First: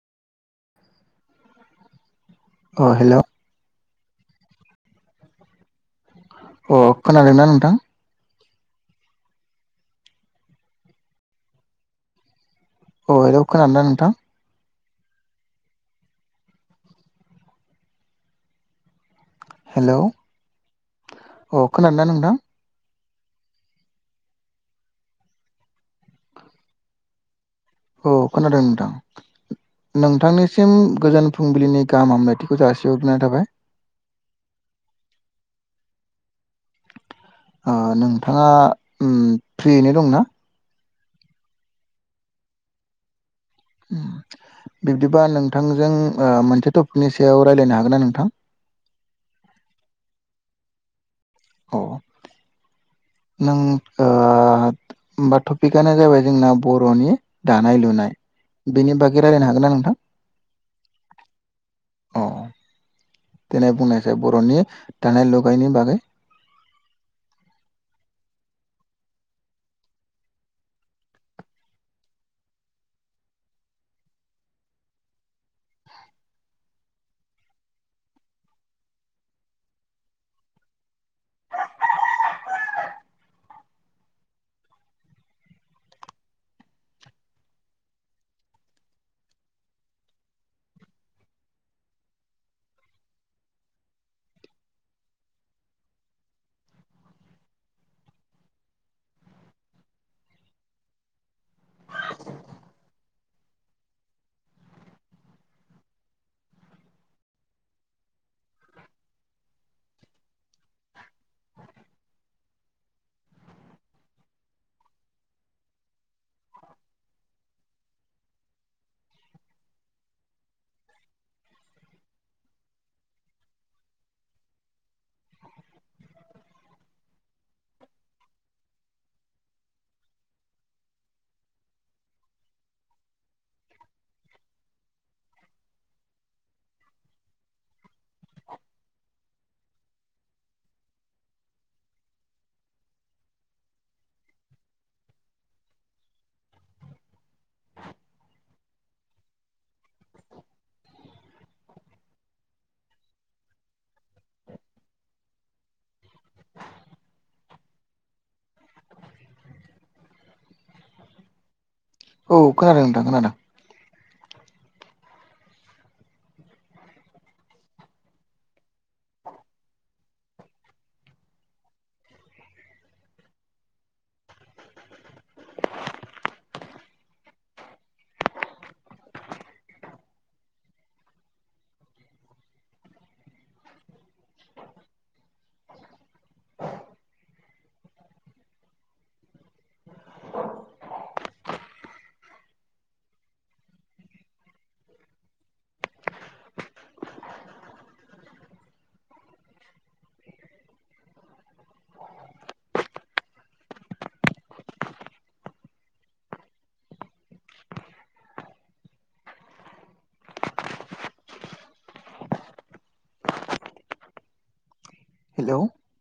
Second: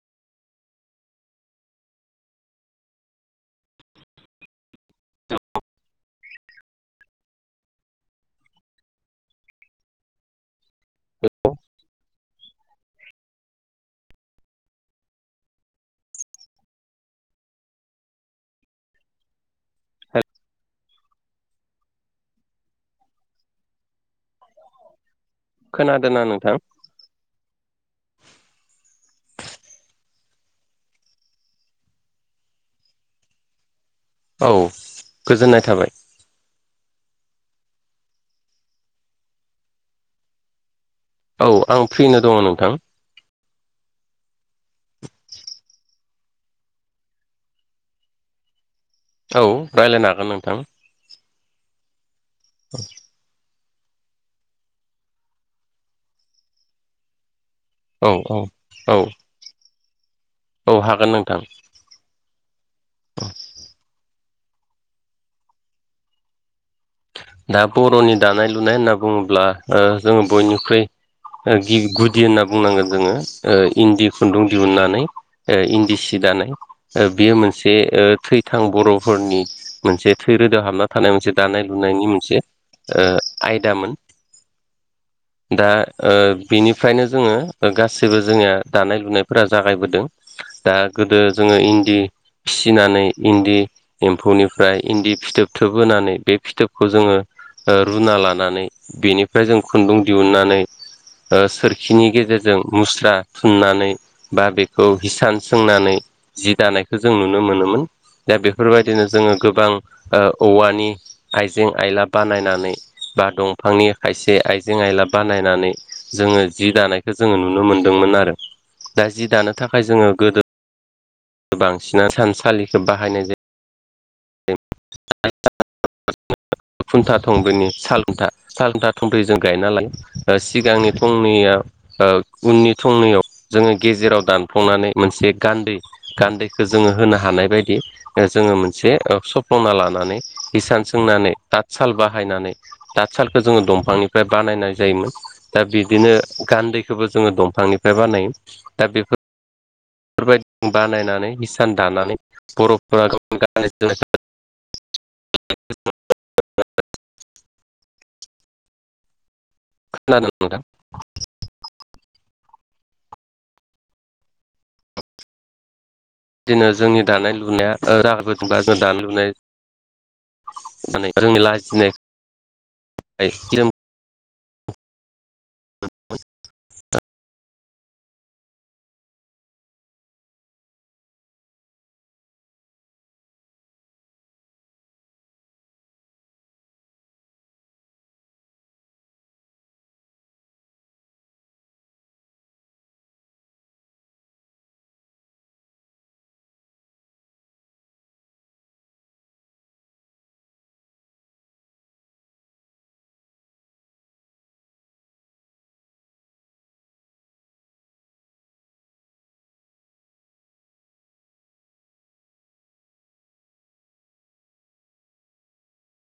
अ hello. अ खोनादोंना नोंथां? [unintelligible] अ हेलौ खोनादोंना नोंथां? हेलौ अ खोनादोंना नोंथां? [inaudible] खोनादोंना नोंथां? औ खोनादों नोंथां। नोंथांनिसिम गोजोन फुंबिलिनि गाहाम हामलायथिखौ जासिहरग्रोनाय थाबाय। औ गोजोननाय थाबाय। आ नोंथाङा उम फ्रियैनो दंना? औ आं फ्रियैनो दङ नोंथां। ओम। बिब्दिबा नोंथांजों ओ मोनसे टपिकनि सायाव रायज्लायनो हागोन ना नोंथां? औ रायलायनो हागोन नोंथां। औ। नों ओ होमबा टपिकआनो जाबाय जोंना बर'नि दानाय औ लुनाय औ औ बेनि बागै रायजलायनो हागोन ना नोंथां? औ हागोन नोंथां। अ [inaudible] देनाय बुंनायसै बर'नि दानाय लुनायनि बागै। दा बर'नि दानाय लुनाय होनना बुङोब्ला ओ जोङो बयनिख्रुइ गुदि होनना बुंनांगोन जोङो इन्दि खुन्दुं दिहुननानै इन्दि सि दानाय बेयो मोनसे ओ थै थां बर'फोरनि मोनसे थै रोदा हाबना थानाय मोनसे दानाय लुनायनि मोनसे ओ आयदामोन। दा ओ बिनिफ्रायनो जोङो गासैबो जोंनिया दानाय लुनायफोरा जागायबोदों। दा गोदो जोङो इन्दि फिसिनानै इन्दि एम्फौनिफ्राय इन्दि फि थोब थोबहोनानै बे फिथोब खौ जोङो ओ रुना लानानै बेनिफ्राय जों खुन्दुं दिहुननानै ओ सोरखिनि गेजेरजों मुस्रा थुननानै बा बेखौ हिसान सोंनानै जि दानायखौ जों नुनो मोनोमोन। दा बेफोरबायदिनो जोङो गोबां ओ औवानि आइजें आइला बानायनानै बा दंफांनि खायसे आइजें आइला बानायनानै जो ङो जि दानायखौ जोङो नुनो मोनदोंमोन आरो दा जि दानो थाखाय जोङो गोदो बांसिना इसानसालिखौ बाहायनाय जायो। [unintelligible] खुन्था थंब्रैनि सालखुन्था सालखुन्था थंब्रै जों गायना लायो ओ सिगांनि थंनैया ओ उननि थंनैयाव जोङो गेजेराव दानफ्लंनानै मोनसे गान्दै गान्दैखौ जों होनो हानाय बायदि जोङो मोनसे ओ [unintelligible] सफ्लंना लानानै हिसान सोंनानै थातसााल बाहायनानै थातसाालखौ जोङो दंफांनिफ्राय बानाय नायनाय जायोमोन दा बिदिनो गान्दैखोबो जोङो दंफांनिफ्राय बानायो दा बेफोर बेफोरबायदि बानायनानै हिसान दानानै बर'फोरा गावनि गान्नाय जोमनाय खोनादों [unintelligible] औ खोनादों नोंथां खोनादों। बिदिनो जोंनि दानाय लुनाया ओ [unintelligible] दानाय लुनाय रोङि लाजिनाय [unintelligible] [inaudible] हेलौ